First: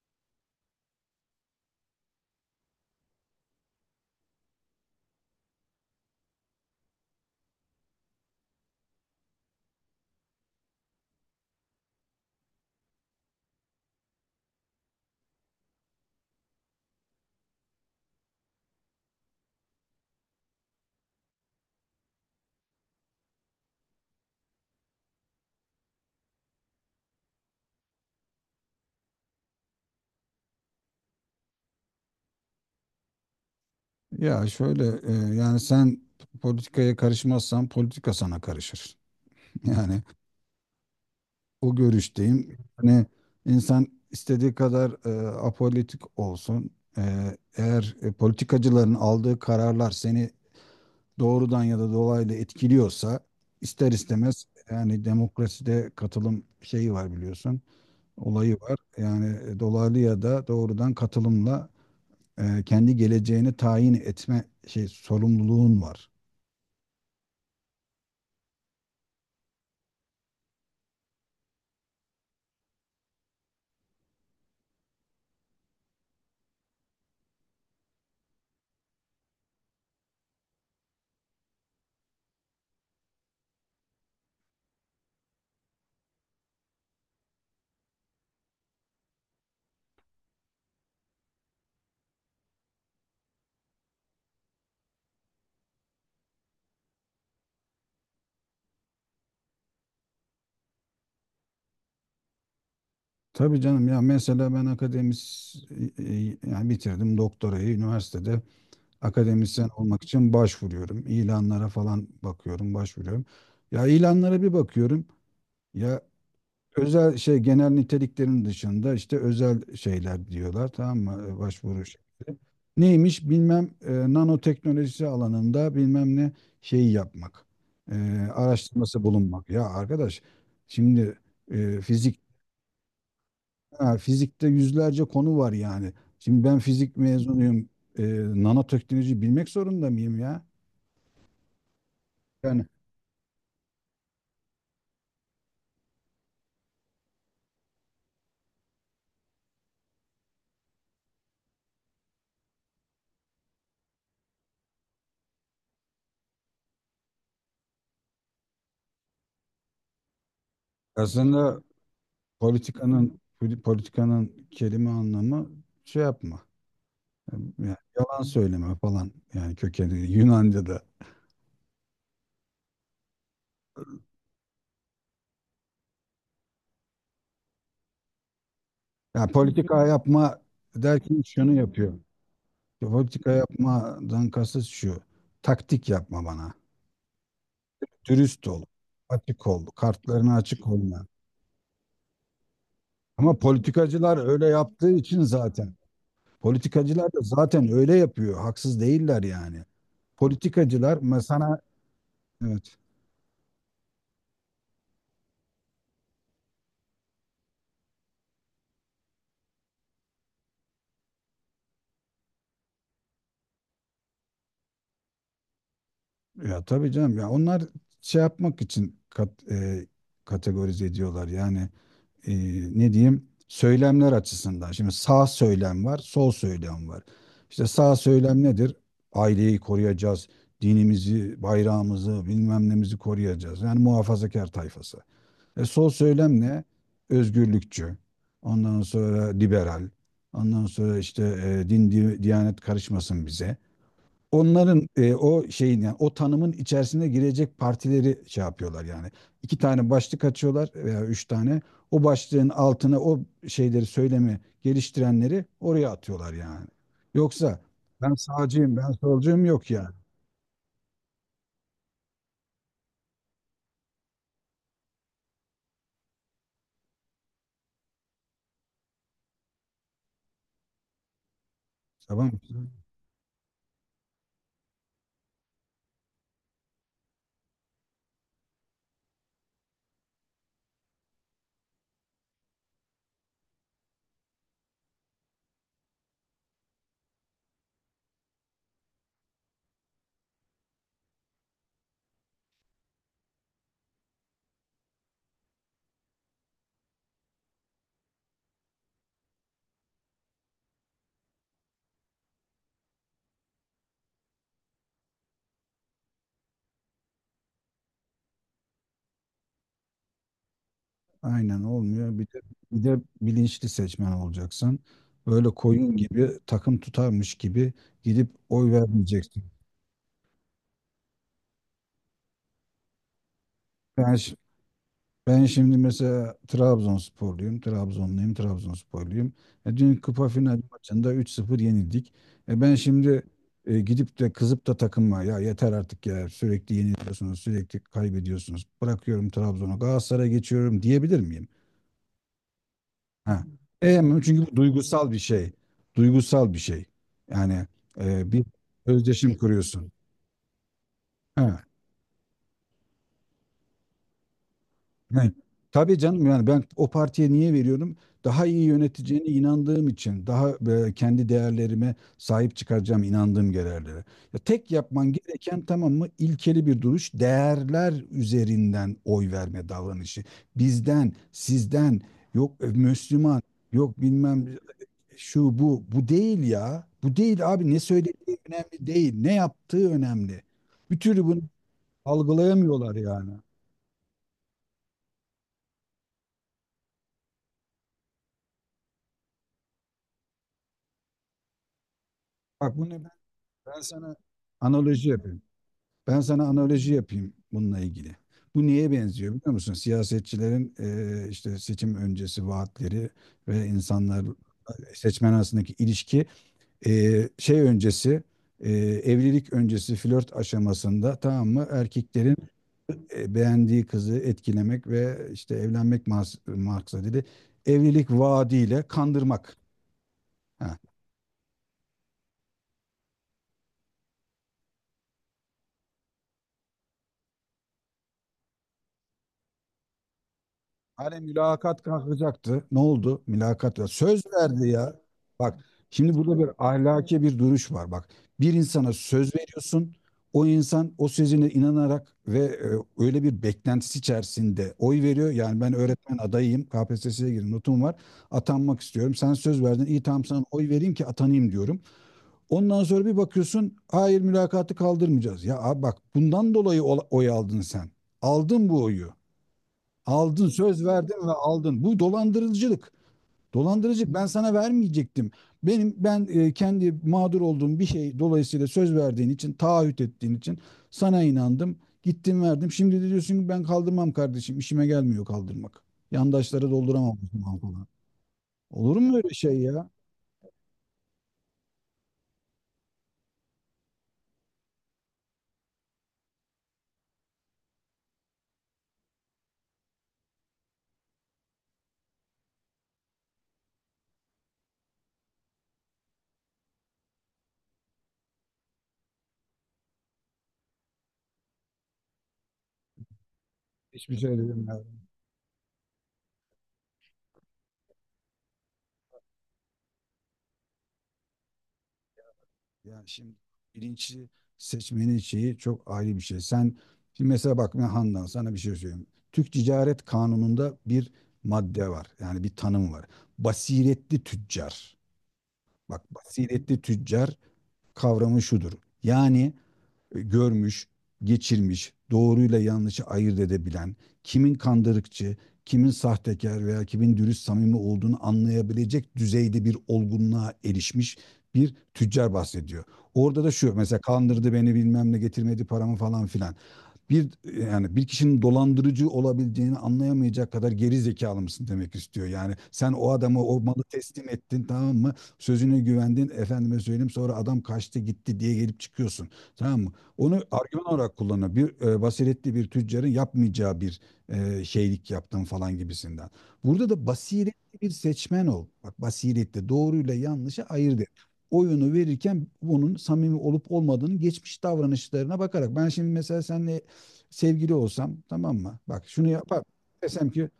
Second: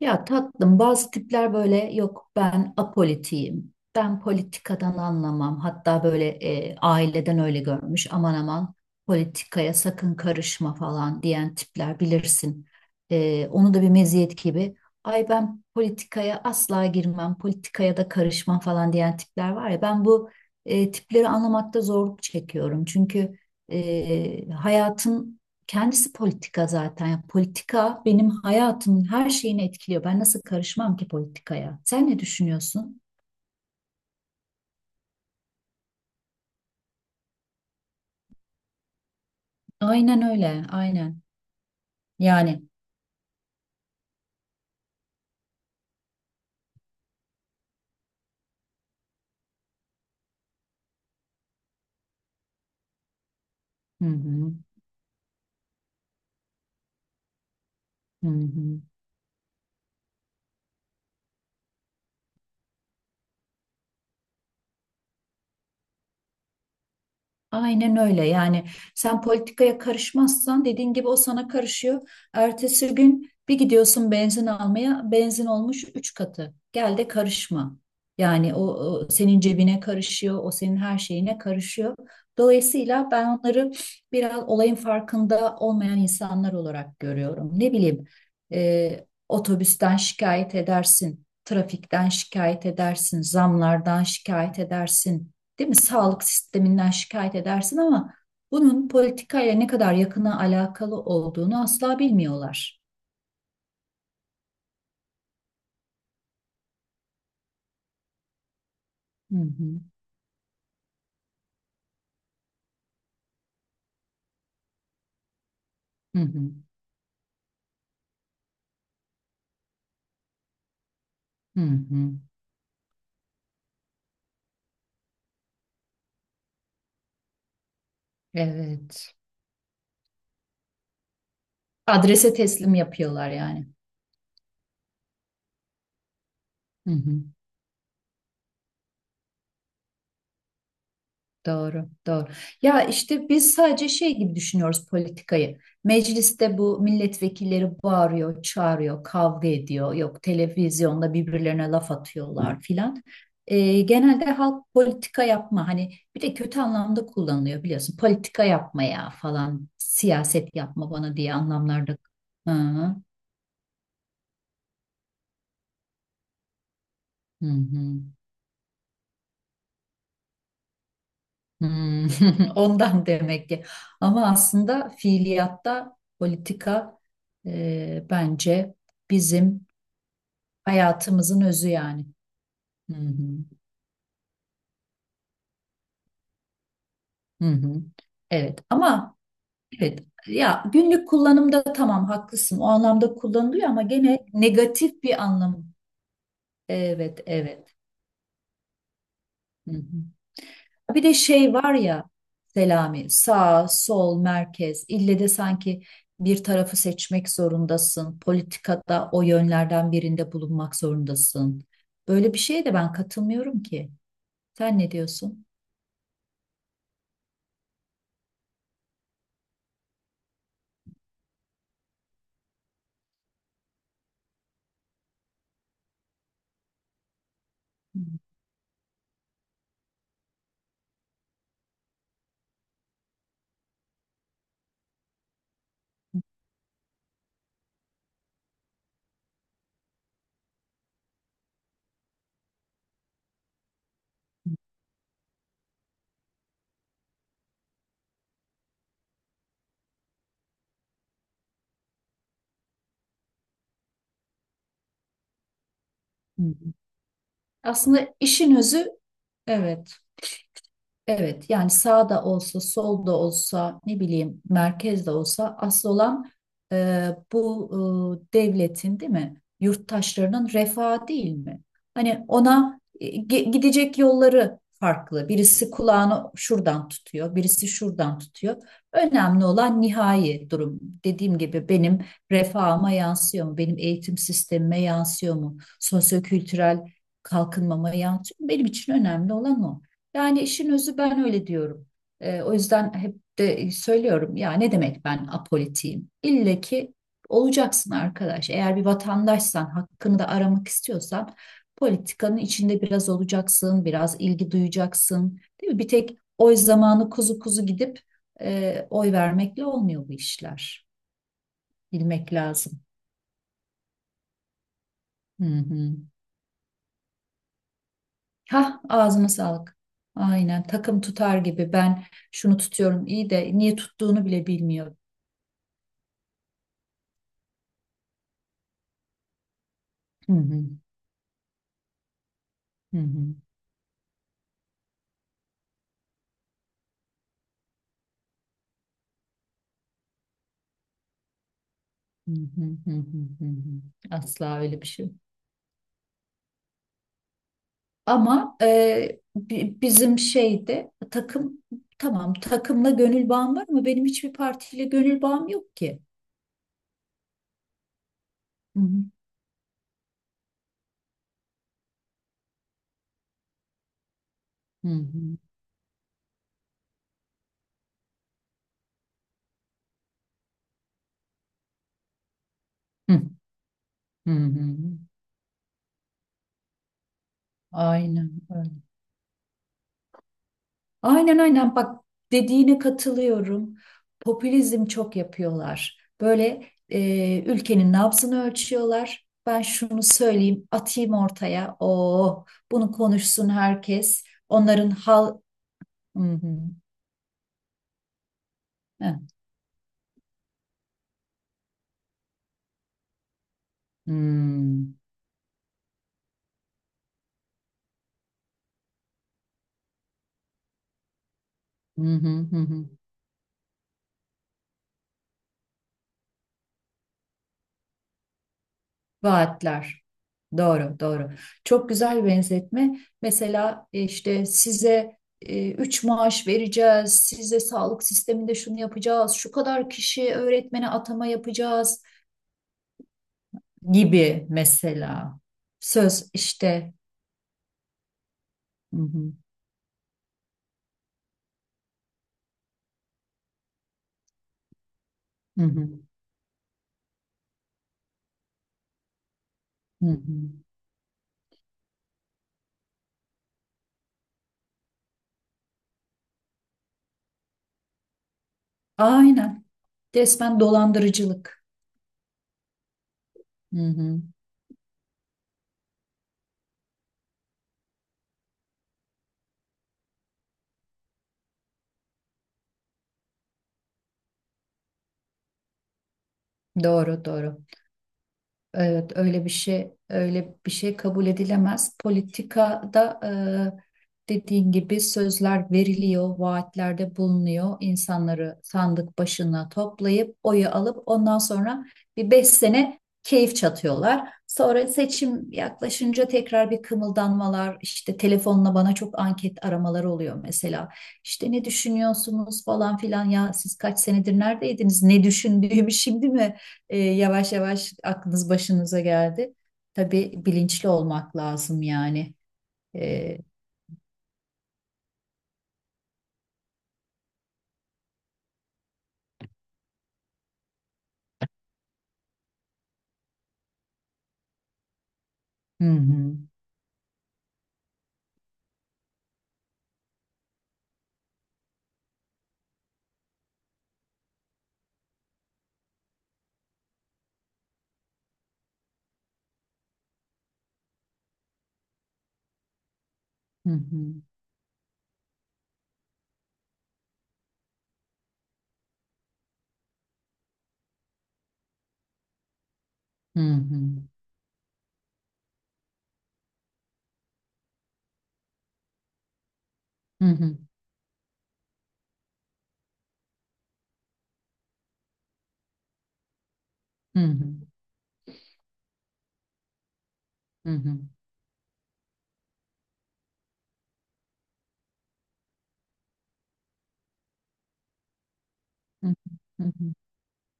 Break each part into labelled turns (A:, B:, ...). A: Ya tatlım bazı tipler böyle yok ben apolitiyim. Ben politikadan anlamam. Hatta böyle aileden öyle görmüş. Aman aman politikaya sakın karışma falan diyen tipler bilirsin. Onu da bir meziyet gibi. Ay ben politikaya asla girmem. Politikaya da karışmam falan diyen tipler var ya. Ben bu tipleri anlamakta zorluk çekiyorum. Çünkü hayatın kendisi politika zaten. Yani politika benim hayatımın her şeyini etkiliyor. Ben nasıl karışmam ki politikaya? Sen ne düşünüyorsun?
B: Ya şöyle, yani sen politikaya karışmazsan politika sana karışır. Yani
A: Aynen öyle, aynen.
B: o görüşteyim.
A: Yani.
B: Hani insan istediği kadar apolitik olsun. E, eğer politikacıların aldığı kararlar seni doğrudan ya da dolaylı etkiliyorsa ister
A: Hı
B: istemez
A: hı,
B: yani demokraside katılım şeyi var biliyorsun.
A: hı
B: Olayı var.
A: hı.
B: Yani dolaylı ya da doğrudan katılımla kendi geleceğini tayin etme şey sorumluluğun var.
A: Aynen öyle yani sen politikaya karışmazsan dediğin gibi o sana karışıyor. Ertesi gün bir gidiyorsun benzin almaya benzin olmuş 3 katı. Gel de karışma. Yani o senin cebine karışıyor, o senin her şeyine karışıyor. Dolayısıyla ben onları biraz olayın farkında olmayan insanlar olarak görüyorum. Ne bileyim, otobüsten şikayet edersin, trafikten şikayet edersin, zamlardan şikayet edersin, değil mi? Sağlık sisteminden şikayet edersin ama bunun politikayla ne kadar yakına alakalı olduğunu asla bilmiyorlar.
B: Tabii canım ya mesela ben yani bitirdim doktorayı üniversitede
A: Hı
B: akademisyen
A: hı.
B: olmak için başvuruyorum. İlanlara falan bakıyorum, başvuruyorum. Ya ilanlara bir bakıyorum. Ya
A: Hı hı.
B: özel şey genel niteliklerin dışında işte özel şeyler diyorlar, tamam mı?
A: Hı
B: Başvuru
A: hı.
B: şekli. Neymiş bilmem nanoteknolojisi alanında bilmem ne şeyi yapmak. E, araştırması
A: Evet.
B: bulunmak. Ya arkadaş şimdi e,
A: Adrese teslim yapıyorlar yani.
B: Ha, fizikte yüzlerce konu var yani. Şimdi ben
A: Hı
B: fizik
A: hı.
B: mezunuyum. E, nanoteknoloji bilmek zorunda mıyım ya?
A: Doğru, doğru.
B: Yani
A: Ya işte biz sadece şey gibi düşünüyoruz politikayı. Mecliste bu milletvekilleri bağırıyor, çağırıyor, kavga ediyor. Yok televizyonda birbirlerine laf atıyorlar filan. Genelde halk politika yapma hani bir de kötü anlamda kullanılıyor biliyorsun. Politika yapmaya falan, siyaset yapma bana diye
B: aslında
A: anlamlarda. Hı hı.
B: politikanın politikanın kelime anlamı şey yapma.
A: Hı
B: Yani
A: hı.
B: yalan söyleme falan, yani kökeni Yunanca'da.
A: Hmm, ondan demek ki. Ama aslında fiiliyatta politika bence
B: Yani
A: bizim
B: politika yapma derken
A: hayatımızın
B: şunu
A: özü
B: yapıyor.
A: yani. Hı hı,
B: Politika yapmadan kasıt şu. Taktik yapma bana.
A: hı hı.
B: Dürüst
A: Evet
B: ol.
A: ama
B: Açık ol.
A: evet
B: Kartlarına
A: ya
B: açık olma.
A: günlük kullanımda tamam haklısın o anlamda
B: Ama
A: kullanılıyor ama gene
B: politikacılar öyle yaptığı
A: negatif
B: için
A: bir anlam.
B: zaten. Politikacılar da
A: Evet,
B: zaten
A: evet.
B: öyle yapıyor. Haksız değiller yani.
A: Hı hı.
B: Politikacılar
A: Bir de şey
B: mesela
A: var ya
B: evet,
A: Selami, sağ, sol, merkez. İlle de sanki bir tarafı seçmek zorundasın. Politikada o yönlerden birinde bulunmak zorundasın. Böyle bir şeye de ben katılmıyorum ki. Sen ne diyorsun?
B: ya tabii canım ya, onlar şey yapmak için kategorize ediyorlar. Yani e, ne diyeyim söylemler açısından. Şimdi sağ söylem var, sol söylem var. İşte sağ
A: Hı,
B: söylem nedir? Aileyi koruyacağız, dinimizi, bayrağımızı, bilmem nemizi koruyacağız. Yani muhafazakar tayfası. Sol söylem ne? Özgürlükçü. Ondan sonra liberal. Ondan sonra işte din, diyanet karışmasın bize. Onların o şeyin yani o tanımın içerisine girecek partileri şey yapıyorlar yani. İki tane başlık açıyorlar veya üç tane. O başlığın altına o şeyleri, söylemi geliştirenleri oraya atıyorlar yani.
A: hı,
B: Yoksa ben
A: aslında işin
B: sağcıyım,
A: özü
B: ben solcuyum yok yani.
A: evet. Evet yani sağda olsa solda olsa ne bileyim merkezde olsa asıl olan, e, bu, devletin değil mi yurttaşlarının refahı değil mi? Hani
B: Tamam mı?
A: ona gidecek yolları farklı. Birisi kulağını şuradan tutuyor, birisi şuradan tutuyor. Önemli olan nihai durum. Dediğim gibi benim refahıma yansıyor mu? Benim eğitim sistemime yansıyor mu? Sosyokültürel kalkınmama yansıyor mu? Benim için önemli olan o. Yani işin özü ben öyle diyorum. O yüzden hep de söylüyorum ya ne demek ben apolitiyim? İlle ki olacaksın arkadaş. Eğer bir vatandaşsan, hakkını da aramak istiyorsan politikanın içinde biraz olacaksın, biraz ilgi duyacaksın. Değil mi? Bir tek oy zamanı kuzu kuzu gidip oy vermekle olmuyor bu işler.
B: Aynen, olmuyor. Bir
A: Bilmek
B: de,
A: lazım.
B: bir de bilinçli seçmen olacaksın.
A: Hı
B: Böyle
A: hı.
B: koyun gibi takım tutarmış gibi gidip oy
A: Hah ağzına
B: vermeyeceksin.
A: sağlık. Aynen takım tutar gibi ben şunu tutuyorum iyi de niye
B: Ben,
A: tuttuğunu
B: şi-
A: bile bilmiyor.
B: ben şimdi mesela Trabzonsporluyum, Trabzonluyum, Trabzonsporluyum. Dün kupa
A: Hı
B: final
A: hı,
B: maçında 3-0 yenildik. Ben
A: hı
B: şimdi
A: hı,
B: gidip de kızıp da takıma, ya yeter artık ya, sürekli yeniliyorsunuz, sürekli kaybediyorsunuz. Bırakıyorum Trabzon'u, Galatasaray'a geçiyorum diyebilir miyim?
A: hı hı, hı hı,
B: Ha.
A: hı hı.
B: Ama çünkü bu
A: Asla öyle bir şey
B: duygusal
A: yok.
B: bir şey. Duygusal bir şey. Yani bir
A: Ama
B: özdeşim kuruyorsun.
A: bizim şeyde
B: Ha.
A: takım tamam, takımla gönül bağım var ama benim hiçbir partiyle
B: Ha.
A: gönül bağım yok
B: Tabii
A: ki.
B: canım, yani ben o partiye niye veriyorum? Daha iyi
A: Hı hı,
B: yöneteceğine inandığım için, daha kendi değerlerime sahip çıkaracağım inandığım değerlere. Ya tek
A: hı
B: yapman
A: hı,
B: gereken, tamam mı? İlkeli bir duruş, değerler üzerinden oy verme davranışı. Bizden, sizden, yok
A: hı
B: Müslüman, yok
A: hı,
B: bilmem
A: hı hı.
B: şu bu değil ya. Bu değil abi, ne söylediği
A: Aynen öyle.
B: önemli değil. Ne yaptığı önemli. Bir türlü
A: Aynen
B: bunu
A: aynen, bak dediğine
B: algılayamıyorlar yani.
A: katılıyorum. Popülizm çok yapıyorlar. Böyle ülkenin nabzını ölçüyorlar. Ben şunu söyleyeyim, atayım ortaya. Oh,
B: Bak bunu
A: bunu
B: ben,
A: konuşsun
B: ben sana
A: herkes. Onların
B: analoji
A: hal...
B: yapayım.
A: Hı
B: Ben
A: hı,
B: sana analoji yapayım bununla ilgili. Bu neye
A: heh,
B: benziyor biliyor musun? Siyasetçilerin işte seçim öncesi vaatleri ve insanlar,
A: hı,
B: seçmen arasındaki ilişki, şey öncesi, eee, evlilik öncesi flört aşamasında, tamam mı,
A: hı hı,
B: erkeklerin
A: hı hı.
B: beğendiği kızı etkilemek ve işte evlenmek maksadıyla evlilik vaadiyle kandırmak.
A: Vaatler.
B: Ha.
A: Doğru, doğru. Çok güzel benzetme. Mesela işte size 3 maaş vereceğiz, size sağlık sisteminde şunu yapacağız, şu kadar kişi öğretmene
B: Hani
A: atama
B: mülakat
A: yapacağız
B: kalkacaktı. Ne oldu? Mülakat ya. Söz
A: gibi
B: verdi ya.
A: mesela.
B: Bak şimdi
A: Söz
B: burada bir
A: işte.
B: ahlaki bir duruş var. Bak, bir insana
A: Hı hı,
B: söz veriyorsun. O insan o sözüne inanarak ve öyle bir beklentisi içerisinde oy veriyor. Yani
A: hı
B: ben
A: hı,
B: öğretmen adayıyım. KPSS'ye girdim. Notum var. Atanmak istiyorum. Sen söz verdin. İyi,
A: hı
B: tamam, sana
A: hı.
B: oy vereyim ki atanayım diyorum. Ondan sonra bir bakıyorsun, hayır, mülakatı kaldırmayacağız. Ya abi bak, bundan dolayı oy aldın sen. Aldın bu oyu.
A: Aynen.
B: Aldın,
A: Resmen
B: söz verdin ve
A: dolandırıcılık.
B: aldın. Bu dolandırıcılık.
A: Hı
B: Dolandırıcılık,
A: hı.
B: ben sana vermeyecektim. Benim ben kendi mağdur olduğum bir şey dolayısıyla söz verdiğin için, taahhüt ettiğin için sana inandım. Gittim, verdim. Şimdi de diyorsun ki ben kaldırmam kardeşim. İşime gelmiyor kaldırmak. Yandaşlara dolduramam
A: Doğru,
B: bu zaman
A: doğru.
B: falan. Olur
A: Evet,
B: mu öyle
A: öyle bir
B: şey ya?
A: şey, öyle bir şey kabul edilemez. Politikada dediğin gibi sözler veriliyor, vaatlerde bulunuyor. İnsanları sandık başına toplayıp oyu alıp ondan sonra bir 5 sene keyif çatıyorlar. Sonra seçim yaklaşınca tekrar bir kımıldanmalar, işte telefonla bana çok anket aramaları oluyor mesela. İşte ne düşünüyorsunuz falan filan ya siz kaç
B: Hiçbir şey
A: senedir
B: dedim.
A: neredeydiniz? Ne düşündüğümü şimdi mi? Yavaş yavaş aklınız başınıza geldi. Tabii bilinçli olmak lazım yani.
B: Yani şimdi
A: E,
B: bilinçli seçmenin şeyi çok ayrı bir şey. Sen şimdi mesela bak, ben Handan sana bir şey söyleyeyim. Türk Ticaret Kanunu'nda bir madde var. Yani bir tanım var. Basiretli tüccar.
A: hı
B: Bak
A: hı,
B: basiretli tüccar kavramı şudur. Yani görmüş, geçirmiş, doğruyla yanlışı ayırt edebilen, kimin kandırıkçı, kimin sahtekar veya kimin dürüst samimi olduğunu anlayabilecek düzeyde bir olgunluğa erişmiş bir tüccar bahsediyor. Orada da
A: hı
B: şu, mesela
A: hı,
B: kandırdı beni bilmem ne, getirmedi paramı falan filan, bir yani bir kişinin dolandırıcı olabileceğini anlayamayacak kadar geri zekalı mısın demek istiyor. Yani sen o
A: hı
B: adamı, o
A: hı,
B: malı teslim ettin tamam mı? Sözüne güvendin, efendime söyleyeyim, sonra adam kaçtı gitti diye gelip çıkıyorsun. Tamam mı?
A: hı
B: Onu
A: hı,
B: argüman olarak kullanıyor. Bir basiretli bir tüccarın yapmayacağı bir şeylik yaptın falan gibisinden. Burada da
A: hı hı,
B: basiretli bir seçmen ol. Bak basiretli, doğruyla yanlışı
A: hı hı,
B: ayırt et oyunu verirken, bunun samimi olup olmadığını geçmiş davranışlarına bakarak. Ben şimdi mesela seninle sevgili olsam tamam mı? Bak
A: hı hı,
B: şunu yapar.
A: hı hı,
B: Desem ki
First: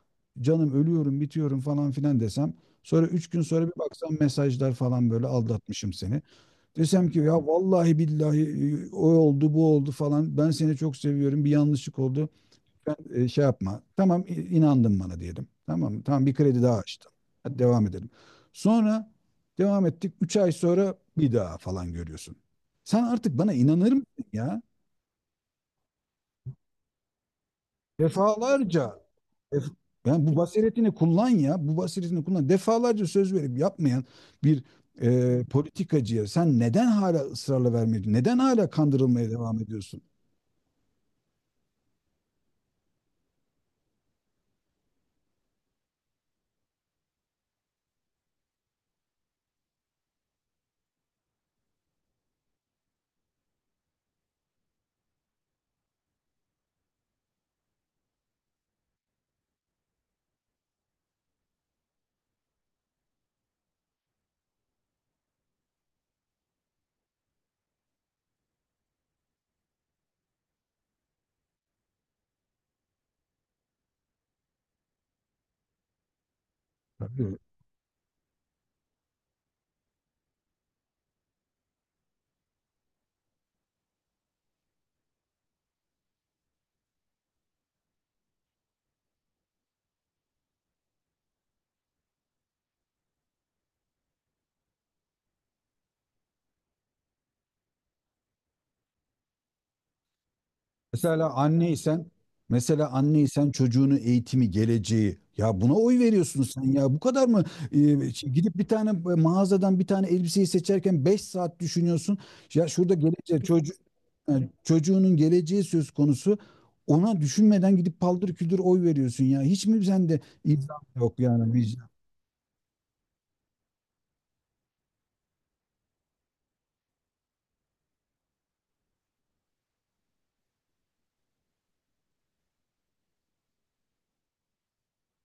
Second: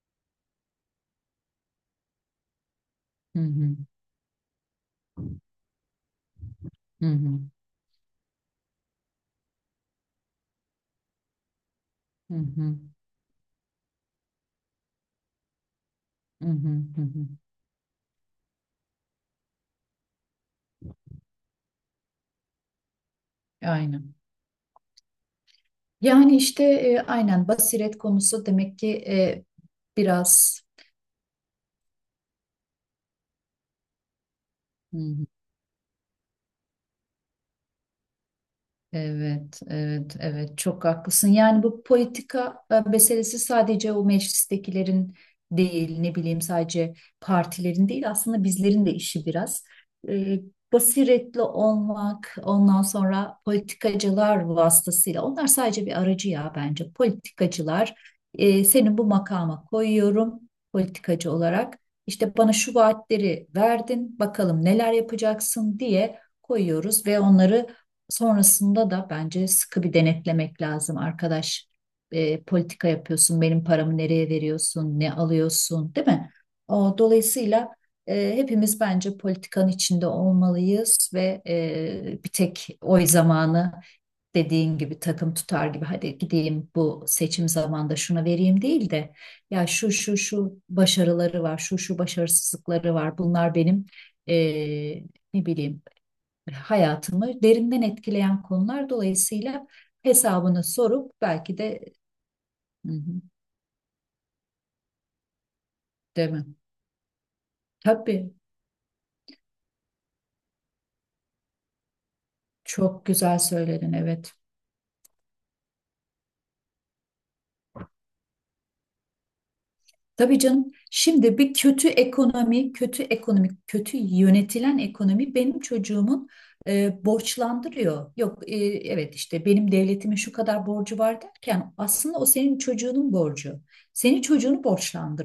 B: canım, ölüyorum, bitiyorum falan filan desem. Sonra 3 gün sonra bir baksam, mesajlar falan, böyle aldatmışım seni.
A: hı
B: Desem
A: hı,
B: ki
A: hı hı,
B: ya vallahi billahi o oldu bu oldu falan. Ben seni çok seviyorum, bir yanlışlık oldu.
A: hı hı,
B: Ben şey yapma. Tamam, inandın bana diyelim. Tamam mı? Tamam, bir
A: hı
B: kredi
A: hı,
B: daha
A: hı
B: açtım.
A: hı.
B: Hadi devam edelim. Sonra devam ettik. 3 ay sonra bir daha falan görüyorsun. Sen artık bana inanır
A: Aynen.
B: mısın ya?
A: Yani işte aynen basiret konusu demek ki
B: Defalarca. Def- Yani bu
A: biraz
B: basiretini kullan ya. Bu basiretini kullan. Defalarca söz verip yapmayan bir politikacıya sen neden hala ısrarla vermiyorsun? Neden hala kandırılmaya devam
A: evet,
B: ediyorsun?
A: evet, evet çok haklısın. Yani bu politika meselesi sadece o meclistekilerin değil, ne bileyim sadece partilerin değil aslında bizlerin de işi biraz. E, basiretli olmak, ondan sonra politikacılar vasıtasıyla, onlar sadece bir aracı ya bence. Politikacılar, seni bu makama koyuyorum politikacı olarak. İşte bana şu vaatleri verdin, bakalım neler yapacaksın diye koyuyoruz ve onları sonrasında da bence sıkı bir denetlemek lazım. Arkadaş politika yapıyorsun, benim paramı nereye veriyorsun, ne alıyorsun, değil mi? O,
B: Tabii.
A: dolayısıyla hepimiz bence politikanın içinde olmalıyız ve bir tek oy zamanı dediğin gibi takım tutar gibi hadi gideyim bu seçim zamanında şuna vereyim değil de ya şu şu şu başarıları var, şu şu başarısızlıkları var. Bunlar benim, e, ne bileyim, hayatımı derinden etkileyen konular dolayısıyla hesabını sorup
B: Mesela
A: belki de
B: anneysen, mesela
A: hı hı,
B: anneysen çocuğunu eğitimi, geleceği, ya buna oy veriyorsun
A: demem.
B: sen ya. Bu kadar mı şey,
A: Tabii
B: gidip bir tane mağazadan bir tane elbiseyi seçerken 5 saat düşünüyorsun. Ya şurada
A: çok güzel
B: gelecek çocuğu,
A: söyledin, evet.
B: yani çocuğunun geleceği söz konusu. Ona düşünmeden gidip paldır küldür oy veriyorsun ya. Hiç mi sende
A: Tabii canım.
B: insaf yok,
A: Şimdi
B: yani
A: bir
B: vicdan?
A: kötü ekonomi, kötü ekonomik, kötü yönetilen ekonomi benim çocuğumun borçlandırıyor. Yok, evet işte benim devletimin şu kadar borcu var derken aslında o senin çocuğunun borcu. Senin çocuğunu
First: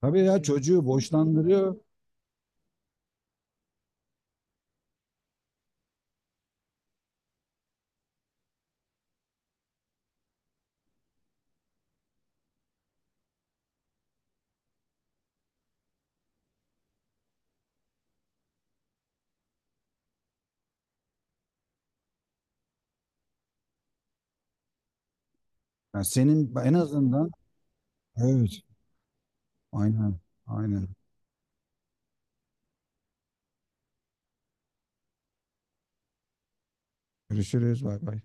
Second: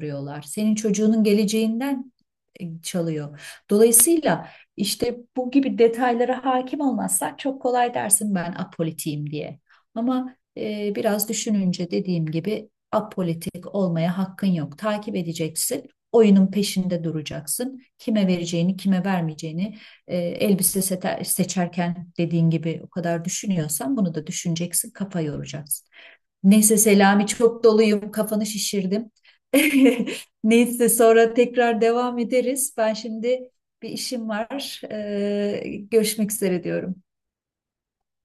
B: Tabii ya,
A: Senin
B: çocuğu
A: çocuğunun
B: boşlandırıyor.
A: geleceğinden çalıyor. Dolayısıyla işte bu gibi detaylara hakim olmazsan çok kolay dersin ben apolitiyim diye. Ama biraz düşününce dediğim gibi apolitik olmaya hakkın yok. Takip edeceksin. Oyunun peşinde duracaksın. Kime vereceğini, kime vermeyeceğini elbise seçerken dediğin gibi o kadar düşünüyorsan bunu da düşüneceksin, kafa yoracaksın.
B: Yani senin en
A: Neyse Selami
B: azından,
A: çok doluyum, kafanı
B: evet.
A: şişirdim.
B: Aynen. Aynen.
A: Neyse sonra tekrar devam ederiz. Ben şimdi bir işim var. Görüşmek üzere diyorum.
B: Görüşürüz. Bay bay.